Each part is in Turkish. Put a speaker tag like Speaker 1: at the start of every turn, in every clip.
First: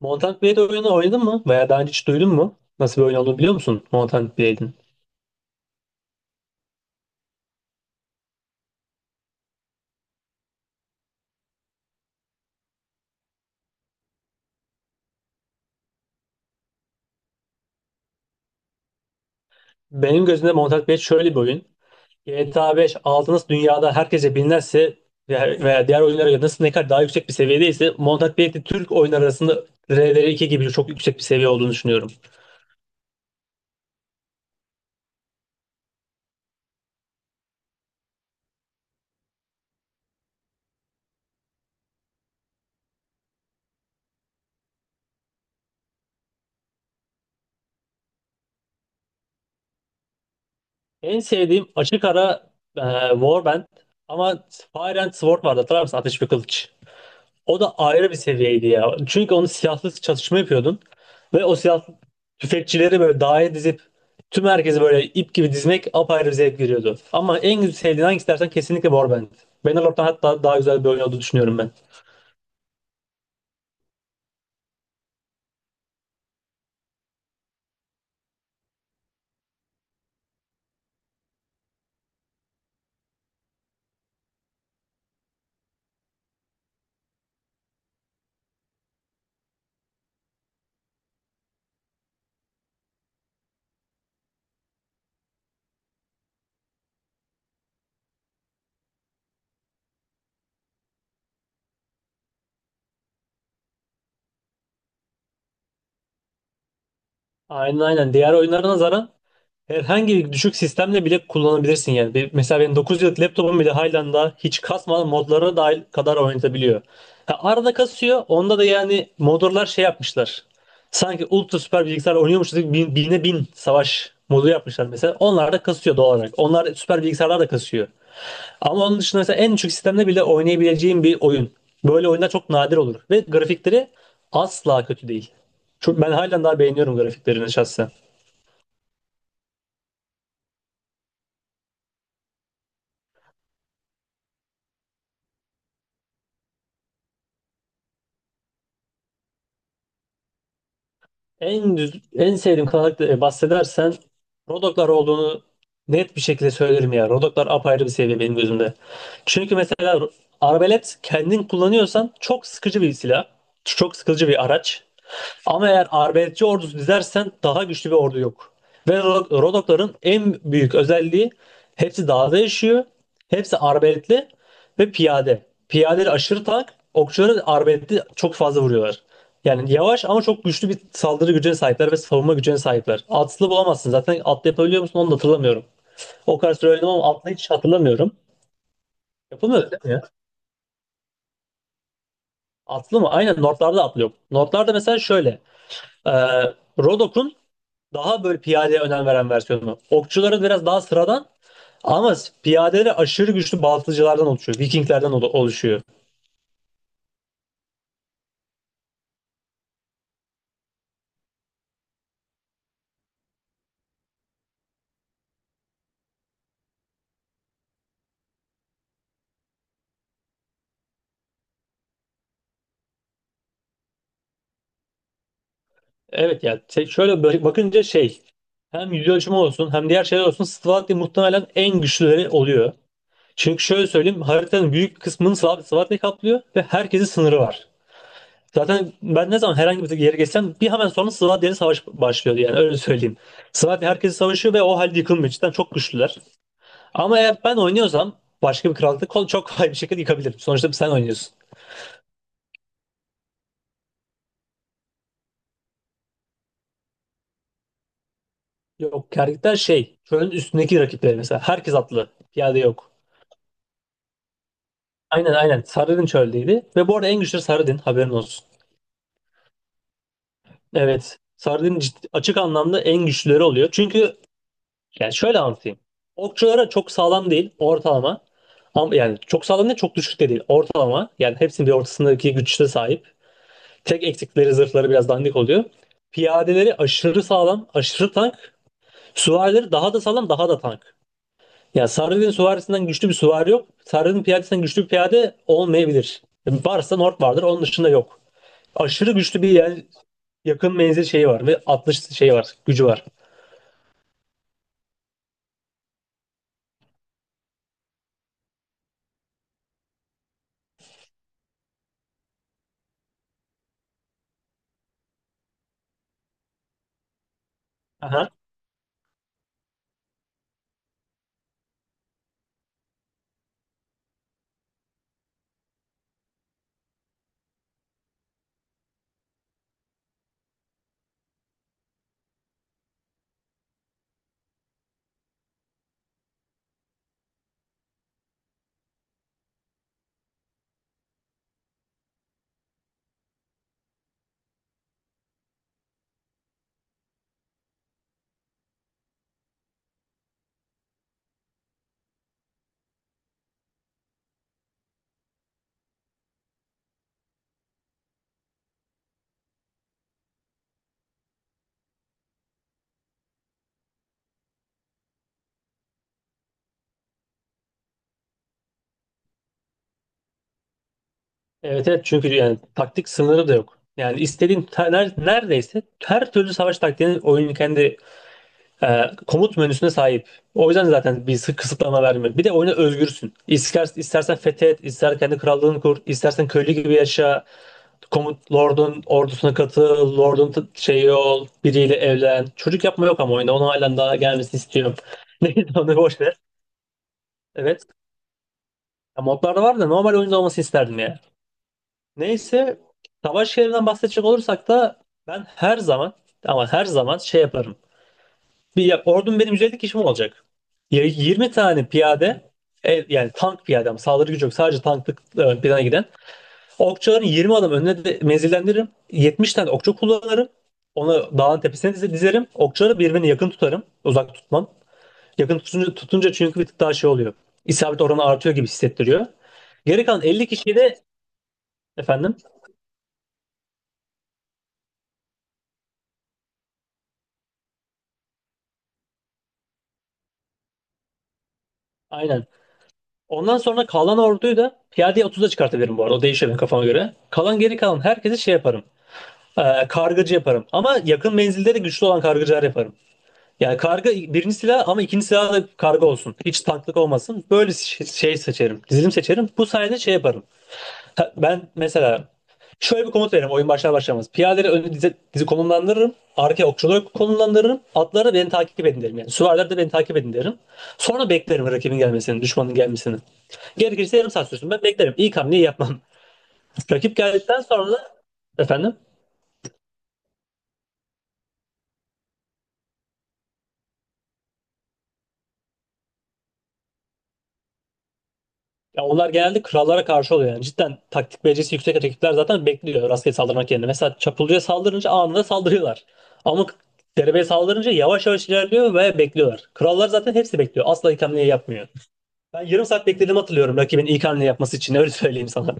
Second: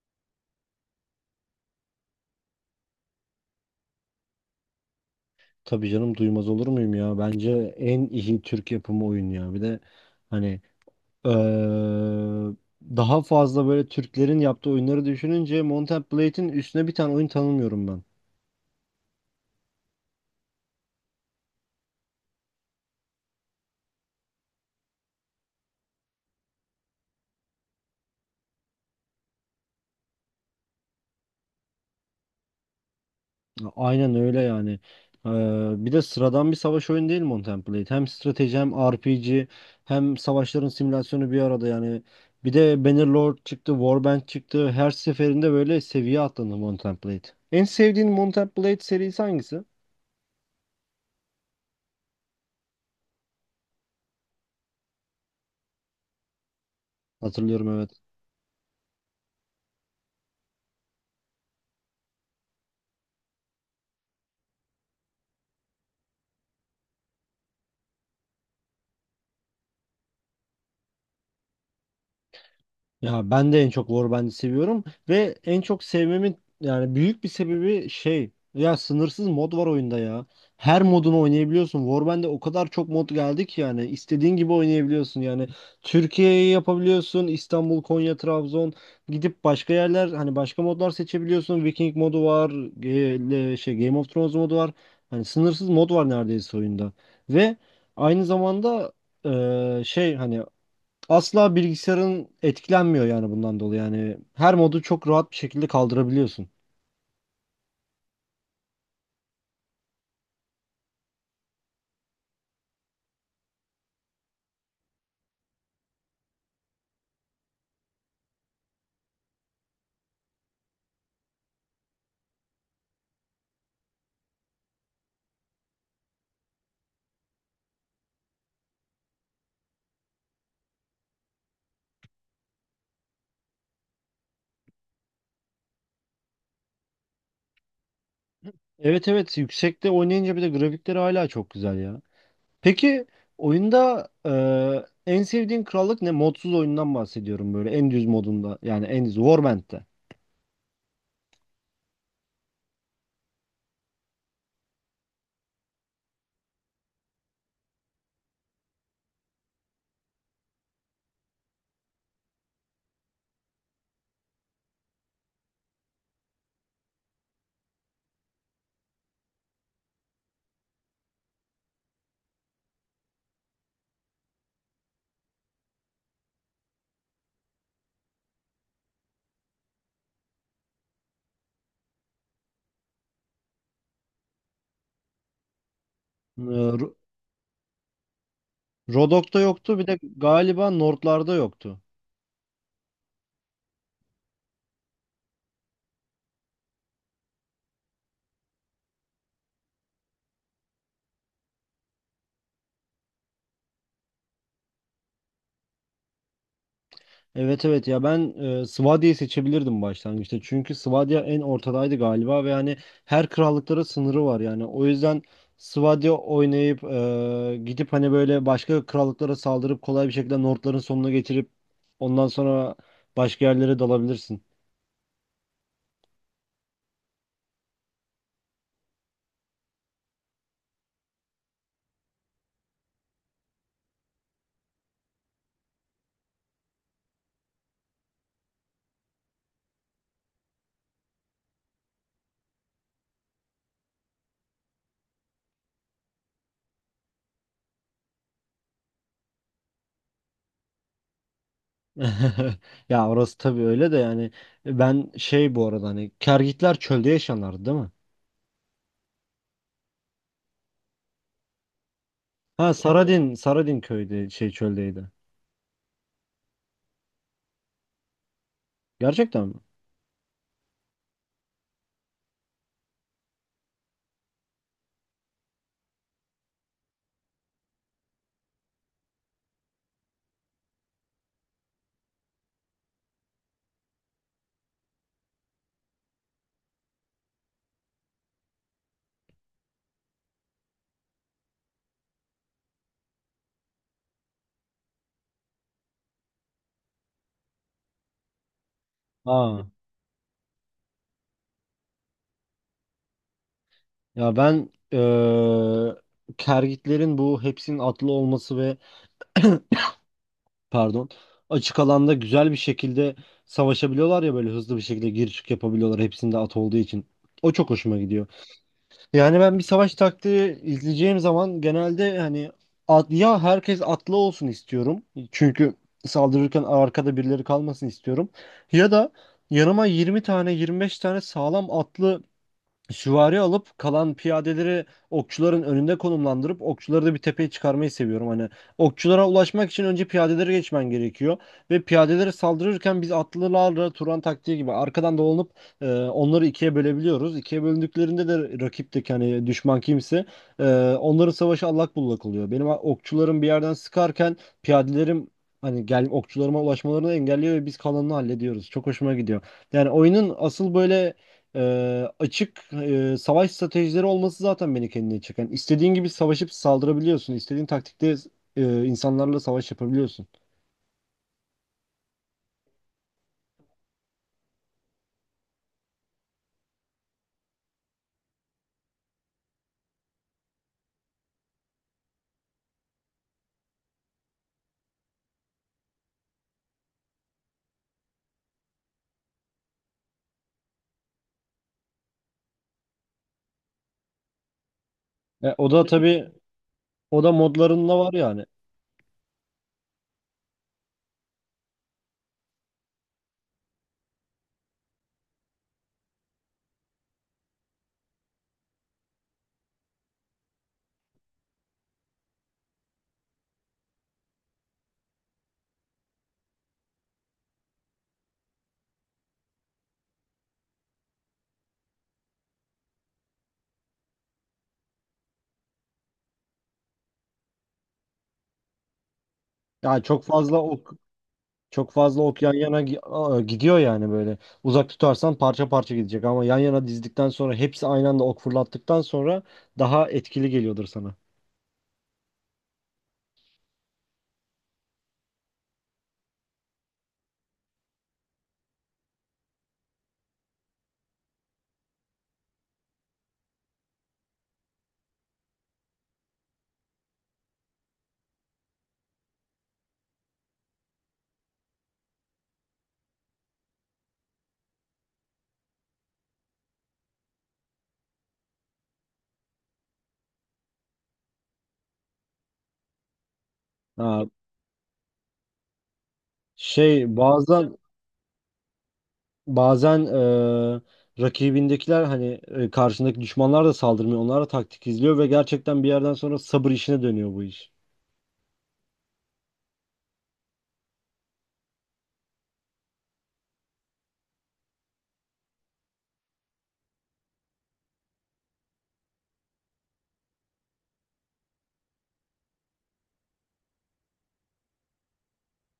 Speaker 1: Mountain Blade oyunu oynadın mı? Veya daha önce hiç duydun mu? Nasıl bir oyun olduğunu biliyor musun Mountain Blade'in?
Speaker 2: Tabii canım, duymaz olur muyum ya? Bence en iyi Türk yapımı oyun ya. Bir de hani eee, daha fazla böyle Türklerin yaptığı oyunları düşününce Mount Blade'in üstüne bir tane oyun tanımıyorum ben.
Speaker 1: Benim gözümde Mountain Blade şöyle bir oyun. GTA 5 aldığınız dünyada herkese bilinirse veya diğer oyunlara göre nasıl ne kadar daha yüksek bir seviyedeyse Mountain Blade de Türk oyunlar arasında rdr iki gibi çok yüksek bir seviye olduğunu düşünüyorum.
Speaker 2: Aynen öyle yani. Bir de sıradan bir savaş oyunu değil Mount Blade. Hem strateji hem RPG hem savaşların simülasyonu bir arada yani. Bir de Bannerlord çıktı, Warband çıktı. Her seferinde böyle seviye atladı Mount Blade. En sevdiğin Mount Blade serisi hangisi?
Speaker 1: En sevdiğim açık ara e, Warband, ama Fire and Sword vardı, hatırlar mısın? Ateş ve Kılıç. O
Speaker 2: Hatırlıyorum,
Speaker 1: da
Speaker 2: evet.
Speaker 1: ayrı bir seviyeydi ya. Çünkü onu silahsız çatışma yapıyordun. Ve o silahlı tüfekçileri böyle daire dizip tüm herkesi böyle ip gibi dizmek apayrı bir zevk veriyordu. Ama en güzel sevdiğin hangisi dersen kesinlikle Warband. Bannerlord'dan hatta daha güzel bir oyun olduğunu düşünüyorum ben.
Speaker 2: Ya ben de en çok Warband'i seviyorum ve en çok sevmemin yani büyük bir sebebi şey ya, sınırsız mod var oyunda ya. Her modunu oynayabiliyorsun. Warband'de o kadar çok mod geldi ki yani istediğin gibi oynayabiliyorsun. Yani Türkiye'yi yapabiliyorsun. İstanbul, Konya, Trabzon, gidip başka yerler hani başka modlar seçebiliyorsun. Viking modu var. Şey, Game of Thrones modu var. Hani sınırsız mod var neredeyse oyunda. Ve aynı zamanda şey hani asla bilgisayarın etkilenmiyor yani bundan dolayı. Yani her modu çok rahat bir şekilde kaldırabiliyorsun.
Speaker 1: Aynen aynen. Diğer oyunlara nazaran herhangi bir düşük sistemle bile kullanabilirsin yani. Mesela benim 9 yıllık laptopum bile Highland'da hiç kasmadan modlara dahil kadar oynatabiliyor. Ha, arada kasıyor. Onda da yani modlar şey yapmışlar. Sanki ultra süper bilgisayar oynuyormuşuz gibi bin, bine bin savaş modu yapmışlar mesela. Onlar da kasıyor doğal olarak. Onlar süper bilgisayarlar da kasıyor. Ama onun dışında mesela en düşük sistemde bile oynayabileceğim bir oyun. Böyle oyunlar çok nadir olur. Ve grafikleri asla kötü değil. Çok, ben halen daha beğeniyorum grafiklerini şahsen.
Speaker 2: Evet, evet, yüksekte oynayınca bir de grafikleri hala çok güzel ya. Peki oyunda en sevdiğin krallık ne? Modsuz oyundan bahsediyorum, böyle en düz modunda, yani en düz Warband'de.
Speaker 1: En düz, en sevdiğim kanalda bahsedersen Rodoklar olduğunu net bir şekilde söylerim ya. Rodoklar apayrı bir seviye benim gözümde. Çünkü mesela arbelet kendin kullanıyorsan çok sıkıcı bir silah. Çok sıkıcı bir araç. Ama eğer arbeletçi ordusu dizersen daha güçlü bir ordu yok. Ve Rodokların en büyük özelliği hepsi dağda yaşıyor. Hepsi arbeletli ve piyade. Piyadeleri aşırı tank. Okçuları arbaletli çok fazla vuruyorlar. Yani yavaş ama çok güçlü bir saldırı gücüne sahipler ve savunma gücüne sahipler. Atlı bulamazsın. Zaten atlı yapabiliyor musun onu da hatırlamıyorum. O
Speaker 2: E,
Speaker 1: kadar süre oynadım
Speaker 2: Ro-
Speaker 1: ama atlı hiç hatırlamıyorum.
Speaker 2: Rodok'ta
Speaker 1: Yapılmıyor
Speaker 2: yoktu,
Speaker 1: değil
Speaker 2: bir
Speaker 1: mi
Speaker 2: de
Speaker 1: ya?
Speaker 2: galiba Nord'larda yoktu.
Speaker 1: Atlı mı? Aynen, Nordlarda atlı yok. Nordlarda mesela şöyle. E, Rodok'un daha böyle piyadeye önem veren versiyonu. Okçuların biraz daha sıradan ama piyadeleri aşırı güçlü baltacılardan oluşuyor. Vikinglerden oluşuyor.
Speaker 2: Evet evet, ya ben Swadia'yı seçebilirdim başlangıçta. Çünkü Swadia en ortadaydı galiba ve yani her krallıklara sınırı var yani. O yüzden Swadia oynayıp gidip hani böyle başka krallıklara saldırıp kolay bir şekilde Nordların sonuna getirip ondan sonra başka yerlere dalabilirsin.
Speaker 1: Evet ya, şöyle böyle bakınca şey, hem yüz ölçümü olsun hem diğer şeyler olsun Slavakya muhtemelen en güçlüleri oluyor. Çünkü şöyle söyleyeyim, haritanın büyük kısmını Slavakya kaplıyor ve herkesin sınırı var. Zaten ben ne zaman herhangi bir yere geçsem bir hemen sonra Slavakya savaş başlıyor yani öyle söyleyeyim. Slavakya herkesi savaşıyor ve o halde yıkılmıyor. Cidden çok güçlüler. Ama eğer ben oynuyorsam başka bir krallıkta kol çok kolay bir şekilde yıkabilirim. Sonuçta sen oynuyorsun.
Speaker 2: Ya orası tabii öyle de, yani ben şey, bu arada hani Kergitler çölde yaşanlardı değil mi?
Speaker 1: Yok, kerkükler şey çölün üstündeki rakipleri, mesela herkes atlı, piyade
Speaker 2: Ha,
Speaker 1: yok.
Speaker 2: Saradin, Saradin köyde şey çöldeydi.
Speaker 1: Aynen aynen. Sarıdin çöldeydi. Ve bu arada en güçlü Sarıdin, haberin olsun.
Speaker 2: Gerçekten mi?
Speaker 1: Evet. Açık anlamda en güçlüleri oluyor. Çünkü yani şöyle anlatayım. Okçulara çok sağlam değil, ortalama. Ama yani çok sağlam değil, çok düşük de değil, ortalama. Yani hepsinin bir ortasındaki güçte sahip. Tek eksikleri zırhları biraz dandik oluyor. Piyadeleri aşırı sağlam, aşırı tank. Süvarileri daha da sağlam, daha da tank. Yani Sarıdin süvarisinden güçlü bir süvari yok. Sarıdin piyadesinden güçlü bir piyade olmayabilir. Varsa Nord vardır, onun dışında yok. Aşırı güçlü bir
Speaker 2: Aa.
Speaker 1: yel yakın menzil şeyi var ve atış şeyi var, gücü var.
Speaker 2: Ya ben kergitlerin bu hepsinin atlı olması ve pardon, açık alanda güzel bir şekilde savaşabiliyorlar ya, böyle hızlı bir şekilde gir çık yapabiliyorlar hepsinde at olduğu için. O çok hoşuma gidiyor.
Speaker 1: Aha.
Speaker 2: Yani ben bir savaş taktiği izleyeceğim zaman genelde hani at, ya herkes atlı olsun istiyorum. Çünkü saldırırken arkada birileri kalmasın istiyorum. Ya da yanıma 20 tane 25 tane sağlam atlı süvari alıp kalan piyadeleri okçuların önünde konumlandırıp okçuları da bir tepeye çıkarmayı seviyorum. Hani okçulara ulaşmak için önce piyadeleri geçmen gerekiyor ve piyadeleri saldırırken biz atlılarla Turan taktiği gibi arkadan dolanıp onları ikiye bölebiliyoruz. İkiye bölündüklerinde de rakipteki hani düşman kimse, e, onların savaşı allak bullak oluyor. Benim okçularım bir yerden sıkarken piyadelerim hani gel okçularıma ulaşmalarını engelliyor ve biz kalanını hallediyoruz. Çok hoşuma gidiyor. Yani oyunun asıl böyle açık savaş stratejileri olması zaten beni kendine çeken. İstediğin gibi savaşıp saldırabiliyorsun. İstediğin taktikte insanlarla savaş yapabiliyorsun.
Speaker 1: Evet evet, çünkü yani taktik sınırı da yok. Yani neredeyse her türlü savaş taktiğinin oyunun kendi komut menüsüne sahip. O yüzden zaten kısıtlama vermiyor. Bir de oyuna özgürsün. İster, istersen fethet, ister kendi krallığını kur, istersen köylü gibi yaşa, komut lordun ordusuna katıl, şeyi ol, biriyle evlen. Çocuk yapma yok ama oyunda. Onu halen daha gelmesini istiyorum. Neyse,
Speaker 2: O da
Speaker 1: onu boş
Speaker 2: tabii
Speaker 1: ver.
Speaker 2: o da
Speaker 1: Evet.
Speaker 2: modlarında var yani.
Speaker 1: Ya, modlarda var da normal oyunda olması isterdim ya. Neyse, savaş şehrinden bahsedecek olursak da ben her zaman, ama her zaman şey yaparım. Bir ya, ordum benim 150 kişi mi olacak? Ya 20 tane piyade, yani tank piyade ama saldırı gücü yok, sadece tanklık, plana giden. Okçuların 20 adam önüne de menzillendiririm. 70 tane okçu kullanırım. Onu dağın tepesine dizerim. Okçuları birbirine yakın tutarım. Uzak tutmam. Yakın tutunca, çünkü bir tık daha şey oluyor. İsabet oranı artıyor gibi hissettiriyor.
Speaker 2: Yani
Speaker 1: Geri kalan 50 kişiyi de
Speaker 2: çok fazla
Speaker 1: efendim?
Speaker 2: ok yan yana gidiyor yani böyle. Uzak tutarsan parça parça gidecek, ama yan yana dizdikten sonra hepsi aynı anda ok fırlattıktan sonra daha etkili geliyordur sana.
Speaker 1: Aynen. Ondan sonra kalan orduyu da piyadeye 30'a çıkartabilirim bu arada. O değişiyor benim kafama göre. Kalan geri kalan herkesi şey yaparım. Kargıcı yaparım. Ama yakın menzilde de güçlü olan kargıcılar yaparım. Yani karga birinci silah ama ikinci silah da karga olsun. Hiç tanklık olmasın. Böyle şey, şey seçerim. Dizilim seçerim. Bu sayede şey yaparım. Ben mesela şöyle bir komut veririm oyun başlar başlamaz. Piyadeleri önü dizi, dizi konumlandırırım. Arkaya okçuları konumlandırırım. Atları beni takip edin derim yani. Süvariler de beni takip edin derim. Sonra beklerim rakibin gelmesini, düşmanın gelmesini. Gerekirse
Speaker 2: Ha,
Speaker 1: yarım saat sürsün, ben beklerim. İlk hamleyi yapmam. Rakip
Speaker 2: şey
Speaker 1: geldikten
Speaker 2: bazen,
Speaker 1: sonra efendim.
Speaker 2: bazen rakibindekiler hani karşındaki düşmanlar da saldırmıyor. Onlar da taktik izliyor ve gerçekten bir yerden sonra sabır işine dönüyor bu iş.
Speaker 1: Ya onlar genelde krallara karşı oluyor yani. Cidden taktik becerisi yüksek rakipler zaten bekliyor rastgele saldırmak yerine. Mesela Çapulcu'ya saldırınca anında saldırıyorlar. Ama derebeye saldırınca yavaş yavaş ilerliyor ve bekliyorlar. Krallar zaten hepsi bekliyor. Asla ilk hamleyi yapmıyor. Ben yarım saat beklediğimi hatırlıyorum rakibin ilk hamle yapması için. Öyle söyleyeyim sana.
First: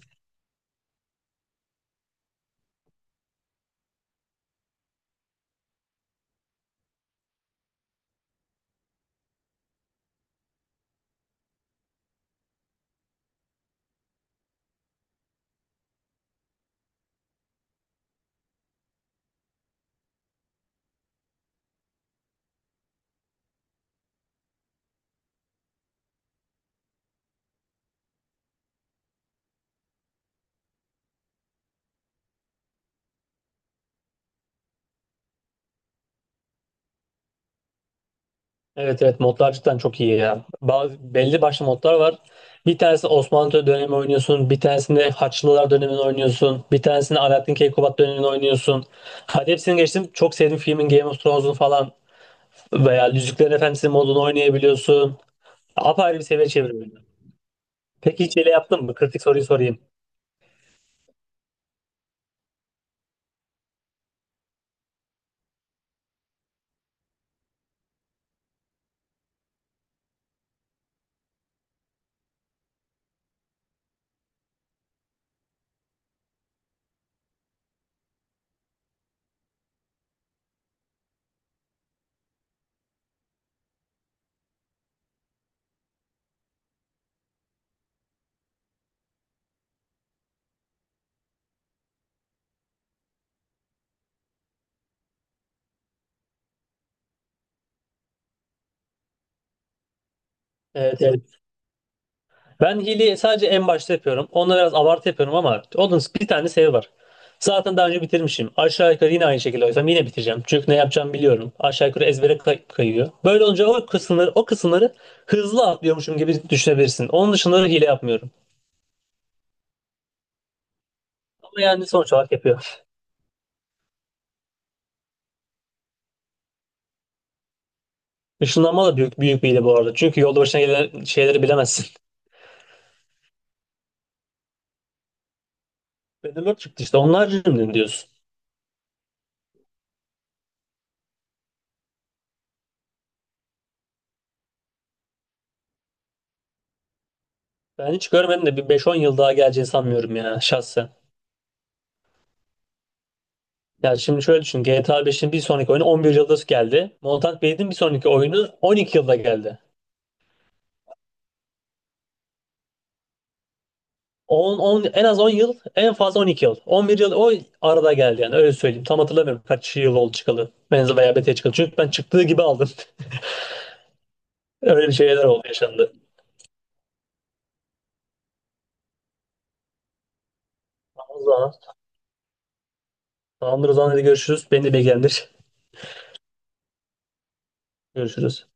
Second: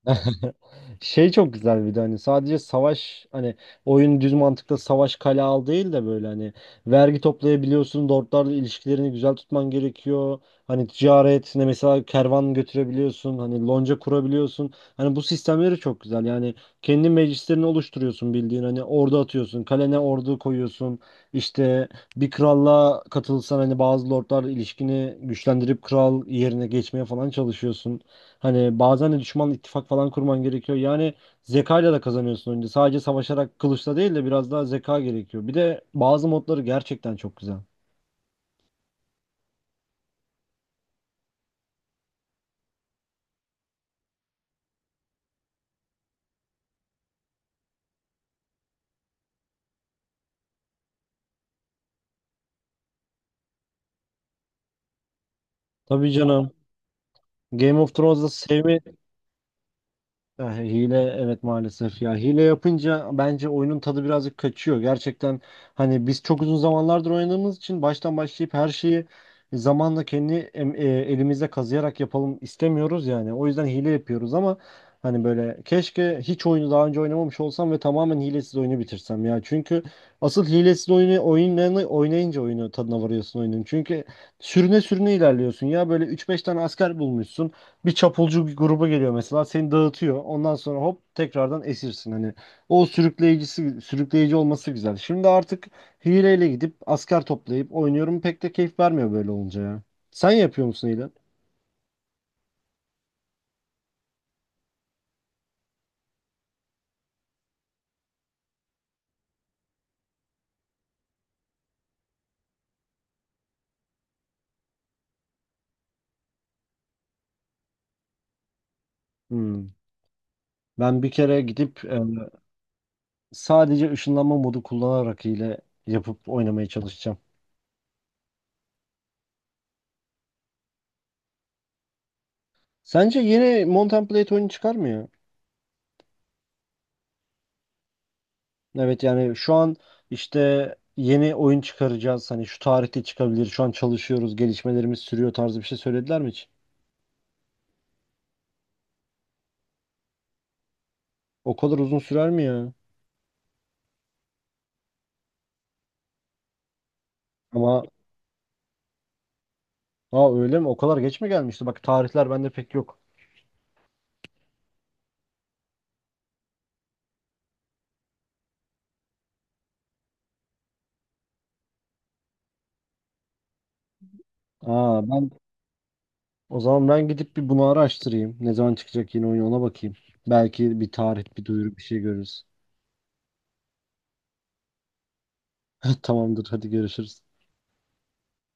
Speaker 2: Şey çok güzel, bir de hani sadece savaş hani oyun düz mantıkta savaş kale al değil de böyle hani vergi toplayabiliyorsun, lordlarla ilişkilerini güzel tutman gerekiyor. Hani ticaret ne mesela, kervan götürebiliyorsun, hani lonca kurabiliyorsun. Hani bu sistemleri çok güzel. Yani kendi meclislerini oluşturuyorsun bildiğin, hani ordu atıyorsun, kalene ordu koyuyorsun. İşte bir kralla katılsan hani bazı lordlarla ilişkini güçlendirip kral yerine geçmeye falan çalışıyorsun. Hani bazen de düşmanla ittifak falan kurman gerekiyor. Yani zekayla da kazanıyorsun önce. Sadece savaşarak kılıçla değil de biraz daha zeka gerekiyor. Bir de bazı modları gerçekten çok güzel.
Speaker 1: Evet evet, modlar cidden çok iyi ya. Bazı, belli başlı modlar var. Bir tanesi Osmanlı dönemi oynuyorsun. Bir tanesinde Haçlılar dönemini oynuyorsun. Bir tanesinde Alaaddin Keykubat dönemini oynuyorsun. Hadi hepsini geçtim. Çok sevdiğim filmin Game of Thrones'un falan. Veya Yüzüklerin Efendisi modunu oynayabiliyorsun.
Speaker 2: Tabii
Speaker 1: Apayrı bir seviye
Speaker 2: canım.
Speaker 1: çevirmeli.
Speaker 2: Game of
Speaker 1: Peki
Speaker 2: Thrones'da
Speaker 1: hiç hile
Speaker 2: sevme.
Speaker 1: yaptın mı? Kritik soruyu sorayım.
Speaker 2: Ya hile, evet maalesef ya, hile yapınca bence oyunun tadı birazcık kaçıyor. Gerçekten hani biz çok uzun zamanlardır oynadığımız için baştan başlayıp her şeyi zamanla kendi elimizde kazıyarak yapalım istemiyoruz yani. O yüzden hile yapıyoruz, ama hani böyle keşke hiç oyunu daha önce oynamamış olsam ve tamamen hilesiz oyunu bitirsem ya. Çünkü asıl hilesiz oyunlarını oynayınca oyunu tadına varıyorsun oyunun. Çünkü sürüne sürüne ilerliyorsun ya, böyle üç beş tane asker bulmuşsun, bir çapulcu bir gruba geliyor mesela, seni dağıtıyor. Ondan sonra hop, tekrardan esirsin. Hani o sürükleyici olması güzel. Şimdi artık hileyle gidip asker toplayıp oynuyorum. Pek de keyif vermiyor böyle olunca ya. Sen yapıyor musun
Speaker 1: Evet,
Speaker 2: hile?
Speaker 1: evet. Ben hileyi sadece en başta yapıyorum. Onunla biraz abartı yapıyorum ama onun bir tane sebebi var. Zaten daha önce bitirmişim. Aşağı yukarı yine aynı şekilde oysam yine bitireceğim. Çünkü ne yapacağımı biliyorum. Aşağı yukarı ezbere kayıyor. Böyle olunca o kısımları hızlı atlıyormuşum gibi düşünebilirsin. Onun dışında da hile yapmıyorum.
Speaker 2: Hmm. Ben bir kere
Speaker 1: Ama
Speaker 2: gidip
Speaker 1: yani sonuç olarak yapıyor.
Speaker 2: sadece ışınlanma modu kullanarak hile yapıp oynamaya çalışacağım.
Speaker 1: Işınlanma da büyük, bir hile bu arada. Çünkü yolda başına gelen şeyleri bilemezsin.
Speaker 2: Sence yeni Mount and Blade oyunu çıkar mı ya?
Speaker 1: Battlelord çıktı işte. Onlar cümle diyorsun.
Speaker 2: Evet, yani şu an işte yeni oyun çıkaracağız, hani şu tarihte çıkabilir, şu an çalışıyoruz, gelişmelerimiz sürüyor tarzı bir şey söylediler mi hiç?
Speaker 1: Ben hiç görmedim de bir beş on yıl daha geleceğini sanmıyorum ya şahsen.
Speaker 2: O kadar uzun sürer mi ya?
Speaker 1: Yani şimdi şöyle düşün. GTA 5'in bir sonraki oyunu 11 yılda geldi. Mountain Blade'in bir
Speaker 2: Ama
Speaker 1: sonraki oyunu 12 yılda geldi.
Speaker 2: ha, öyle mi? O kadar geç mi gelmişti? Bak tarihler bende pek yok.
Speaker 1: 10, en az 10 yıl, en fazla 12 yıl. 11 yıl o arada geldi yani öyle söyleyeyim. Tam hatırlamıyorum kaç yıl oldu çıkalı. Benzi veya BT çıkalı. Çünkü ben çıktığı gibi aldım. Öyle bir
Speaker 2: Aa, ben
Speaker 1: şeyler oldu, yaşandı.
Speaker 2: o zaman, gidip bir bunu araştırayım, ne zaman çıkacak yeni oyun ona bakayım. Belki bir
Speaker 1: Tamam o
Speaker 2: tarih, bir
Speaker 1: zaman.
Speaker 2: duyuru, bir şey görürüz.
Speaker 1: Tamamdır o zaman, hadi görüşürüz. Beni de bilgilendir.
Speaker 2: Tamamdır. Hadi görüşürüz.
Speaker 1: Görüşürüz.